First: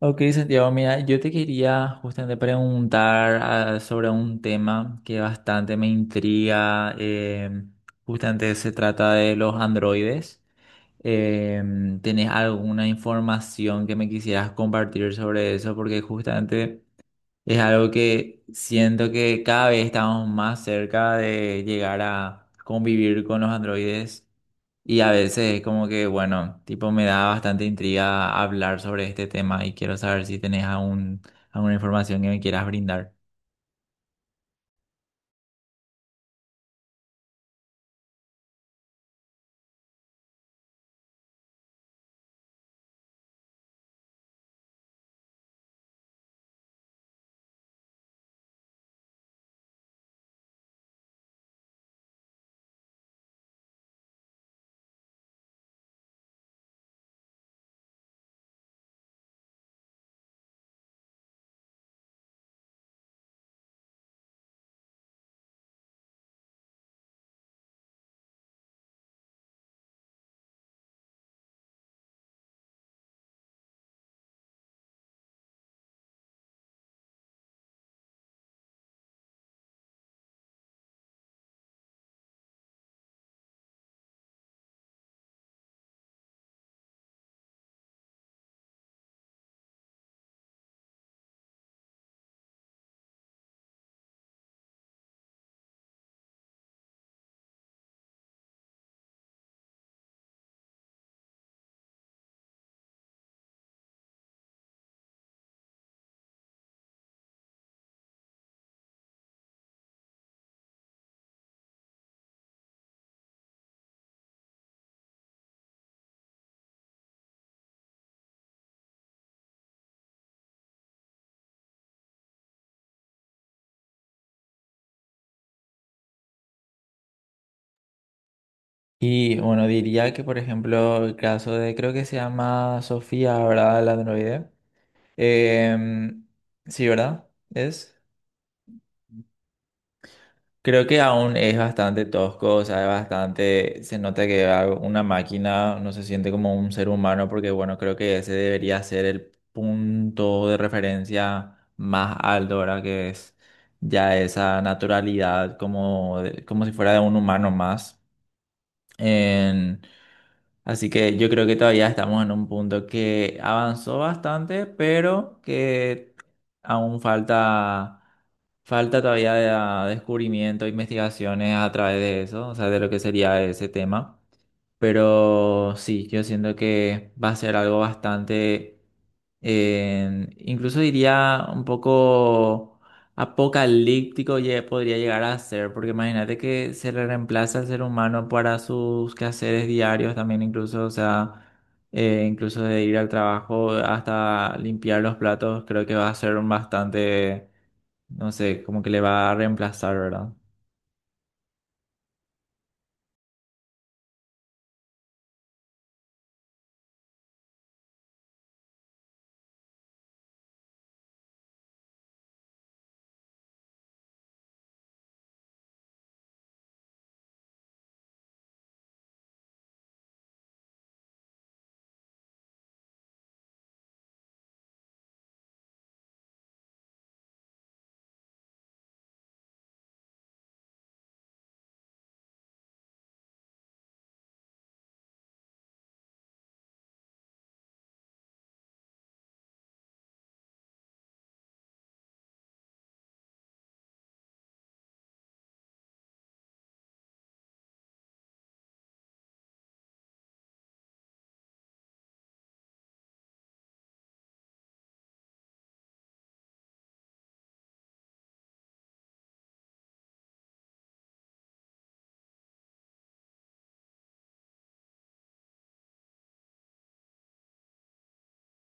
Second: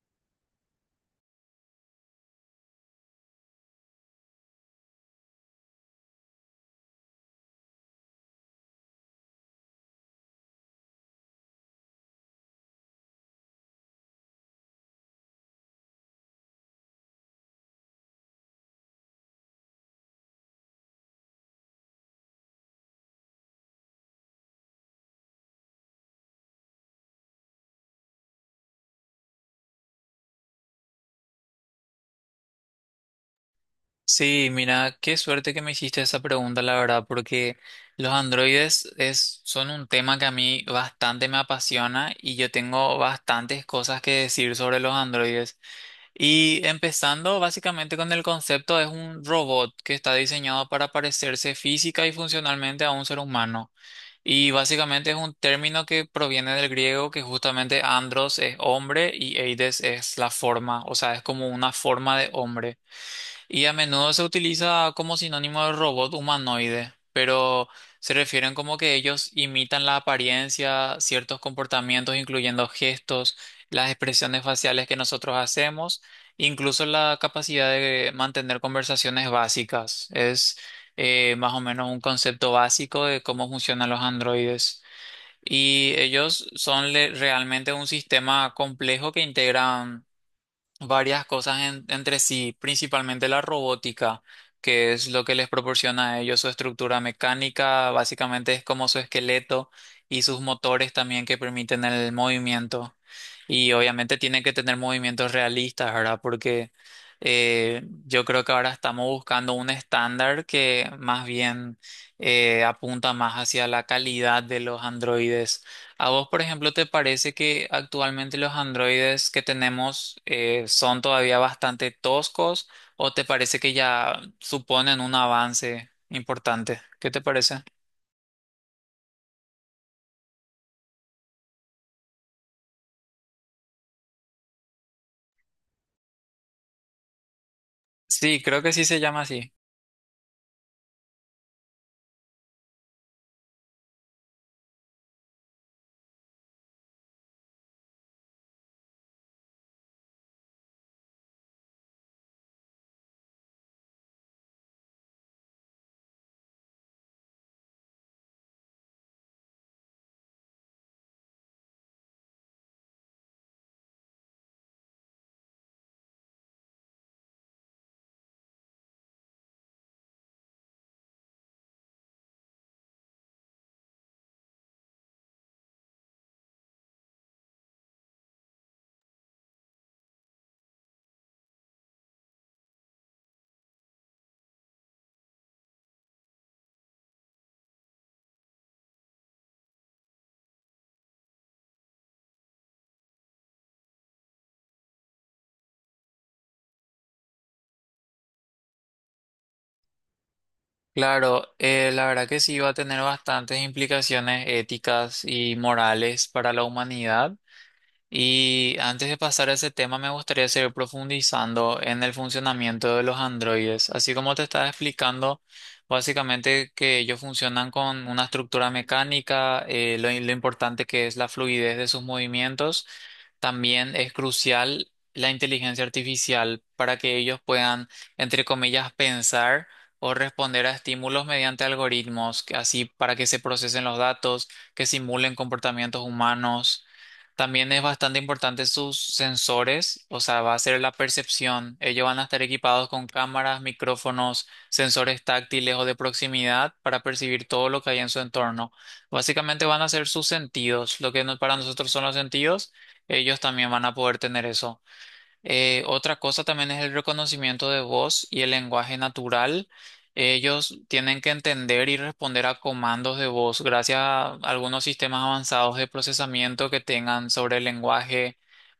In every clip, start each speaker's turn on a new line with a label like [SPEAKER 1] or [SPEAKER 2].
[SPEAKER 1] Ok, Santiago, mira, yo te quería justamente preguntar sobre un tema que bastante me intriga. Justamente se trata de los androides. ¿Tenés alguna información que me quisieras compartir sobre eso? Porque justamente es algo que siento que cada vez estamos más cerca de llegar a convivir con los androides. Y a veces como que, bueno, tipo me da bastante intriga hablar sobre este tema y quiero saber si tenés algún, alguna información que me quieras brindar.
[SPEAKER 2] Sí, mira, qué suerte que me hiciste esa pregunta, la verdad, porque son un tema que a mí bastante me apasiona y yo tengo bastantes cosas que decir sobre los androides. Y empezando básicamente con el concepto, es un robot que está diseñado para parecerse física y funcionalmente a un ser humano. Y básicamente es un término que proviene del griego, que justamente andros es hombre y eides es la forma, o sea, es como una forma de hombre. Y a menudo se utiliza como sinónimo de robot humanoide, pero se refieren como que ellos imitan la apariencia, ciertos comportamientos, incluyendo gestos, las expresiones faciales que nosotros hacemos, incluso la capacidad de mantener conversaciones básicas. Es Más o menos un concepto básico de cómo funcionan los androides. Y ellos realmente un sistema complejo que integran varias cosas entre sí, principalmente la robótica, que es lo que les proporciona a ellos su estructura mecánica, básicamente es como su esqueleto y sus motores también que permiten el movimiento. Y obviamente tienen que tener movimientos realistas, ¿verdad? Porque yo creo que ahora estamos buscando un estándar que más bien apunta más hacia la calidad de los androides. ¿A vos, por ejemplo, te parece que actualmente los androides que tenemos son todavía bastante toscos o te parece que ya suponen un avance importante? ¿Qué te parece?
[SPEAKER 1] Y bueno, diría que por ejemplo el caso de, creo que se llama Sofía, ¿verdad? La androide. Em, sí, ¿verdad? ¿Es?
[SPEAKER 2] Sí, creo que sí se llama así.
[SPEAKER 1] Creo que aún es bastante tosco, o sea, es bastante, se nota que una máquina no se siente como un ser humano, porque bueno, creo que ese debería ser el punto de referencia más alto, ¿verdad? Que es ya esa naturalidad como, como si fuera de un humano más. Así que yo creo que todavía estamos en un punto que avanzó bastante, pero que aún falta, falta todavía descubrimiento, investigaciones a través de eso, o sea, de lo que sería ese tema. Pero sí, yo siento que va a ser algo bastante, incluso diría un poco apocalíptico, podría llegar a ser, porque imagínate que se le reemplaza al ser humano para sus quehaceres diarios también, incluso, o sea, incluso de ir al trabajo hasta limpiar los platos, creo que va a ser un bastante, no sé, como que le va a reemplazar, ¿verdad?
[SPEAKER 2] Claro, la verdad que sí va a tener bastantes implicaciones éticas y morales para la humanidad. Y antes de pasar a ese tema, me gustaría seguir profundizando en el funcionamiento de los androides. Así como te estaba explicando, básicamente que ellos funcionan con una estructura mecánica, lo importante que es la fluidez de sus movimientos. También es crucial la inteligencia artificial para que ellos puedan, entre comillas, pensar o responder a estímulos mediante algoritmos, que así para que se procesen los datos, que simulen comportamientos humanos. También es bastante importante sus sensores, o sea, va a ser la percepción. Ellos van a estar equipados con cámaras, micrófonos, sensores táctiles o de proximidad para percibir todo lo que hay en su entorno. Básicamente van a ser sus sentidos, lo que no- para nosotros son los sentidos, ellos también van a poder tener eso. Otra cosa también es el reconocimiento de voz y el lenguaje natural. Ellos tienen que entender y responder a comandos de voz gracias a algunos sistemas avanzados de procesamiento que tengan sobre el lenguaje,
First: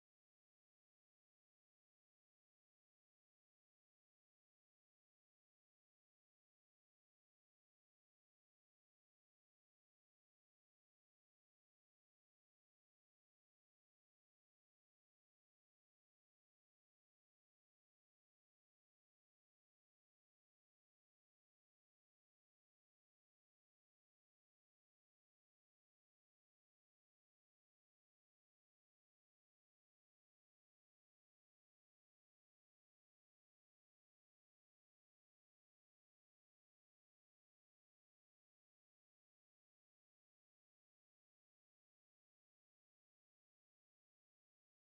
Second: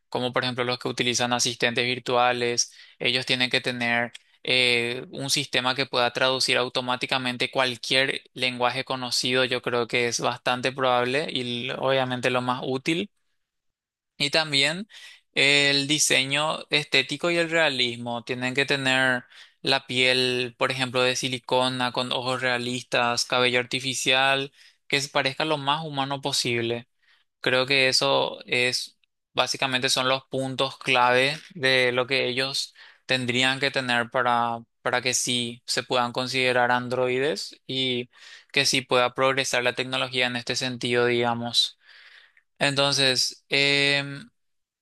[SPEAKER 2] como por ejemplo los que utilizan asistentes virtuales. Ellos tienen que tener un sistema que pueda traducir automáticamente cualquier lenguaje conocido. Yo creo que es bastante probable y obviamente lo más útil. Y también el diseño estético y el realismo. Tienen que tener la piel, por ejemplo, de silicona, con ojos realistas, cabello artificial, que se parezca lo más humano posible. Creo que eso es, Básicamente son los puntos clave de lo que ellos tendrían que tener para que sí se puedan considerar androides y que sí pueda progresar la tecnología en este sentido, digamos. Entonces,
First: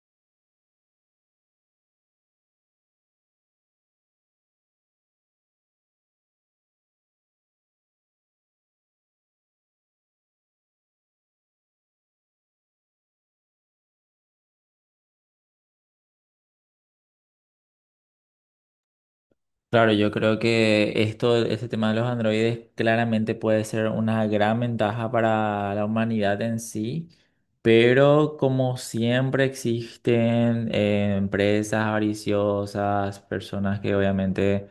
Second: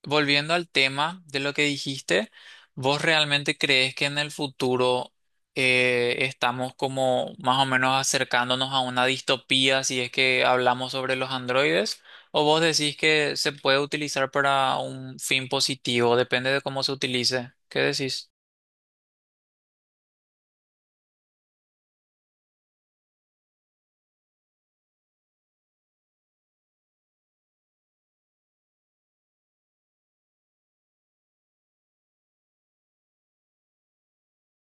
[SPEAKER 2] volviendo al tema de lo que dijiste, ¿vos realmente crees que en el futuro estamos como más o menos acercándonos a una distopía si es que hablamos sobre los androides? ¿O vos decís que se puede utilizar para un fin positivo? Depende de cómo se utilice. ¿Qué decís?
[SPEAKER 1] Claro, yo creo que esto, este tema de los androides claramente puede ser una gran ventaja para la humanidad en sí, pero como siempre existen empresas avariciosas, personas que obviamente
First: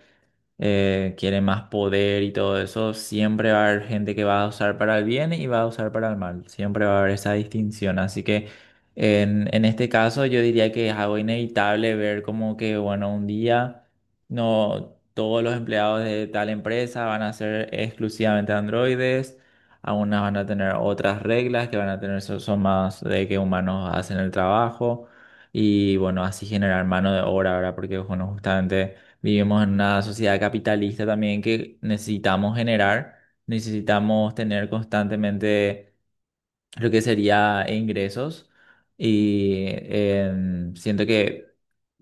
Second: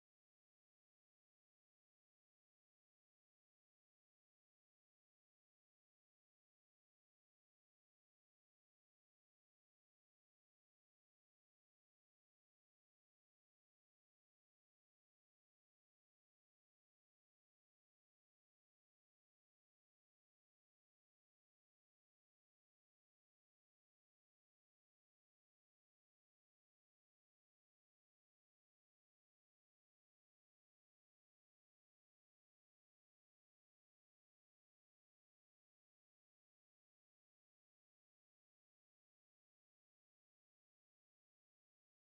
[SPEAKER 1] quiere más poder y todo eso, siempre va a haber gente que va a usar para el bien y va a usar para el mal. Siempre va a haber esa distinción. Así que en este caso yo diría que es algo inevitable ver como que, bueno, un día no todos los empleados de tal empresa van a ser exclusivamente androides. Algunas van a tener otras reglas que van a tener, son más de que humanos hacen el trabajo. Y bueno, así generar mano de obra, ¿verdad? Porque bueno, justamente... Vivimos en una sociedad capitalista también que necesitamos generar, necesitamos tener constantemente lo que sería ingresos y siento que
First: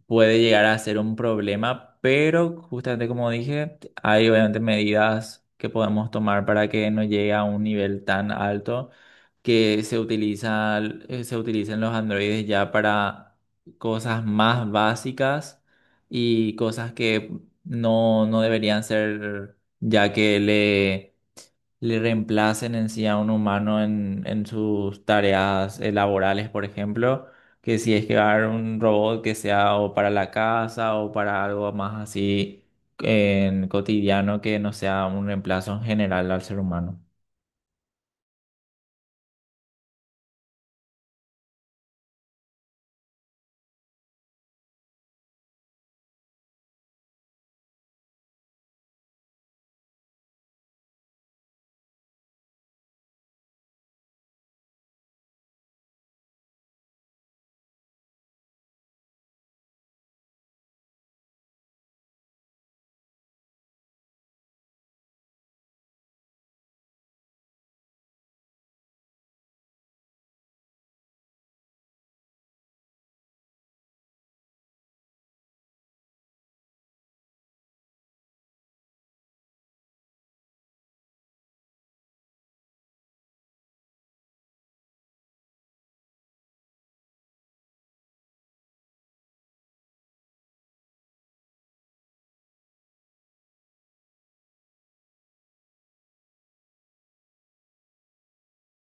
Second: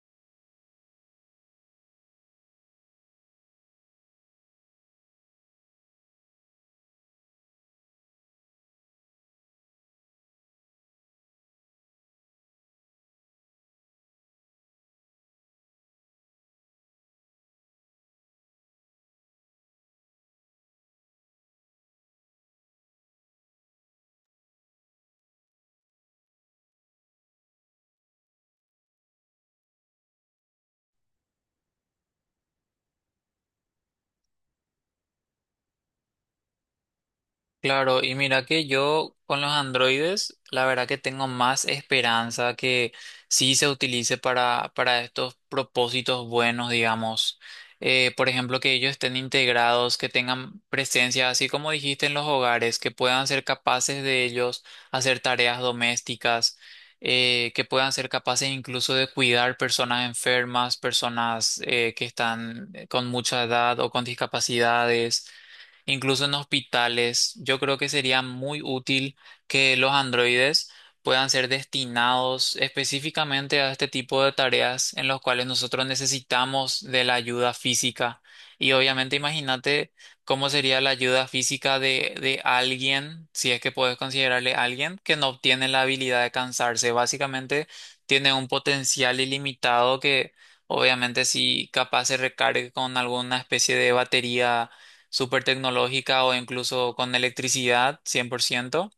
[SPEAKER 1] puede llegar a ser un problema, pero justamente como dije, hay obviamente medidas que podemos tomar para que no llegue a un nivel tan alto que se utiliza, se utilizan los androides ya para cosas más básicas y cosas que no, no deberían ser, ya que le reemplacen en sí a un humano en sus tareas laborales, por ejemplo, que si es que va a haber un robot que sea o para la casa o para algo más así en cotidiano que no sea un reemplazo en general al ser humano.
[SPEAKER 2] Claro, y mira que yo con los androides, la verdad que tengo más esperanza que sí se utilice para estos propósitos buenos, digamos. Por ejemplo, que ellos estén integrados, que tengan presencia, así como dijiste en los hogares, que puedan ser capaces de ellos hacer tareas domésticas, que puedan ser capaces incluso de cuidar personas enfermas, personas que están con mucha edad o con discapacidades incluso en hospitales. Yo creo que sería muy útil que los androides puedan ser destinados específicamente a este tipo de tareas en los cuales nosotros necesitamos de la ayuda física. Y obviamente imagínate cómo sería la ayuda física de alguien, si es que puedes considerarle alguien, que no obtiene la habilidad de cansarse. Básicamente tiene un potencial ilimitado que obviamente si capaz se recargue con alguna especie de batería súper tecnológica o incluso con electricidad 100%,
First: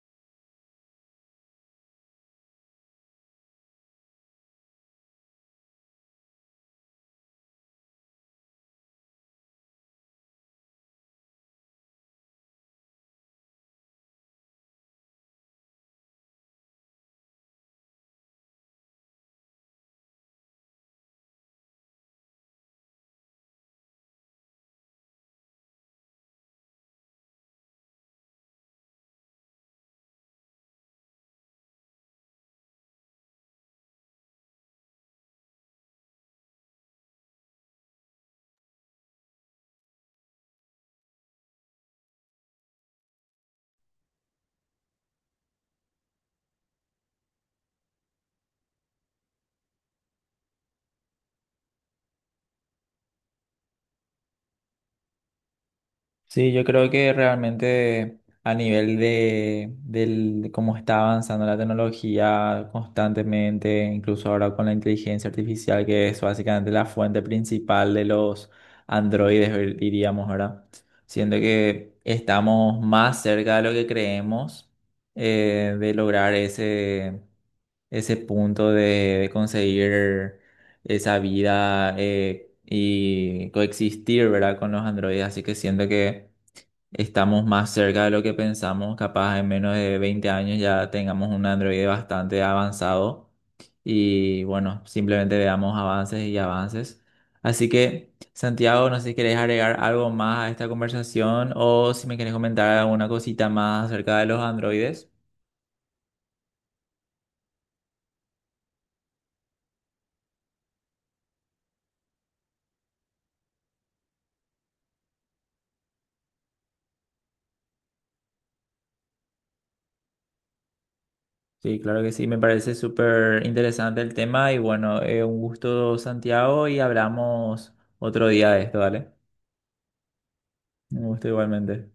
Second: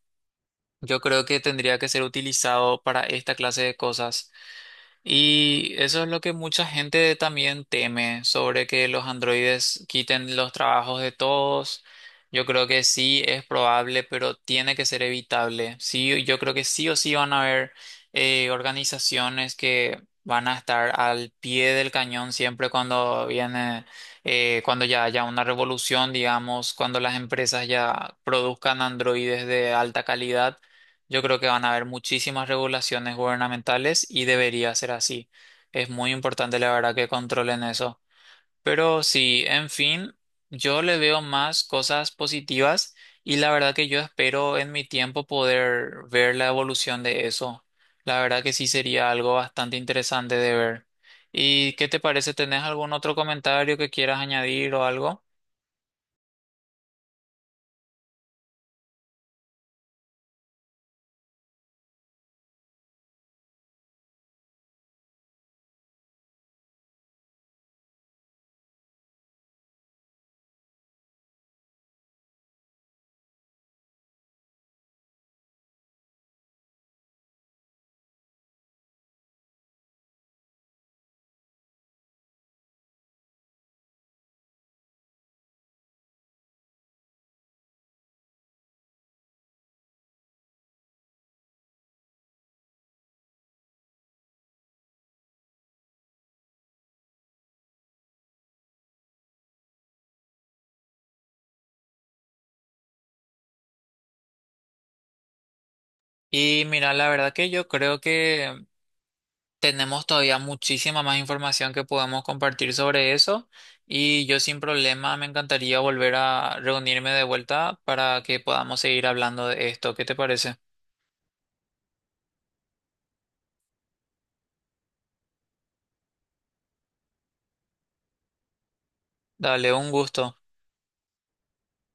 [SPEAKER 2] yo creo que tendría que ser utilizado para esta clase de cosas. Y eso es lo que mucha gente también teme sobre que los androides quiten los trabajos de todos. Yo creo que sí es probable, pero tiene que ser evitable. Sí, yo creo que sí o sí van a haber organizaciones que van a estar al pie del cañón siempre cuando viene, cuando ya haya una revolución, digamos, cuando las empresas ya produzcan androides de alta calidad, yo creo que van a haber muchísimas regulaciones gubernamentales y debería ser así. Es muy importante, la verdad, que controlen eso. Pero sí, en fin, yo le veo más cosas positivas y la verdad que yo espero en mi tiempo poder ver la evolución de eso. La verdad que sí sería algo bastante interesante de ver. ¿Y qué te parece? ¿Tenés algún otro comentario que quieras añadir o algo?
[SPEAKER 1] Sí, yo creo que realmente a nivel de, de cómo está avanzando la tecnología constantemente, incluso ahora con la inteligencia artificial, que es básicamente la fuente principal de los androides, diríamos, ¿verdad? Siento que estamos más cerca de lo que creemos de lograr ese, ese punto de conseguir esa vida y coexistir, ¿verdad? Con los androides. Así que siento que estamos más cerca de lo que pensamos, capaz en menos de 20 años ya tengamos un Android bastante avanzado y bueno, simplemente veamos avances y avances. Así que, Santiago, no sé si querés agregar algo más a esta conversación o si me querés comentar alguna cosita más acerca de los androides.
[SPEAKER 2] Y mira, la verdad que yo creo que tenemos todavía muchísima más información que podemos compartir sobre eso y yo sin problema me encantaría volver a reunirme de vuelta para que podamos seguir hablando de esto. ¿Qué te parece?
[SPEAKER 1] Sí, claro que sí, me parece súper interesante el tema y bueno, un gusto, Santiago, y hablamos otro día de esto, ¿vale?
[SPEAKER 2] Dale, un gusto.
[SPEAKER 1] Un gusto igualmente.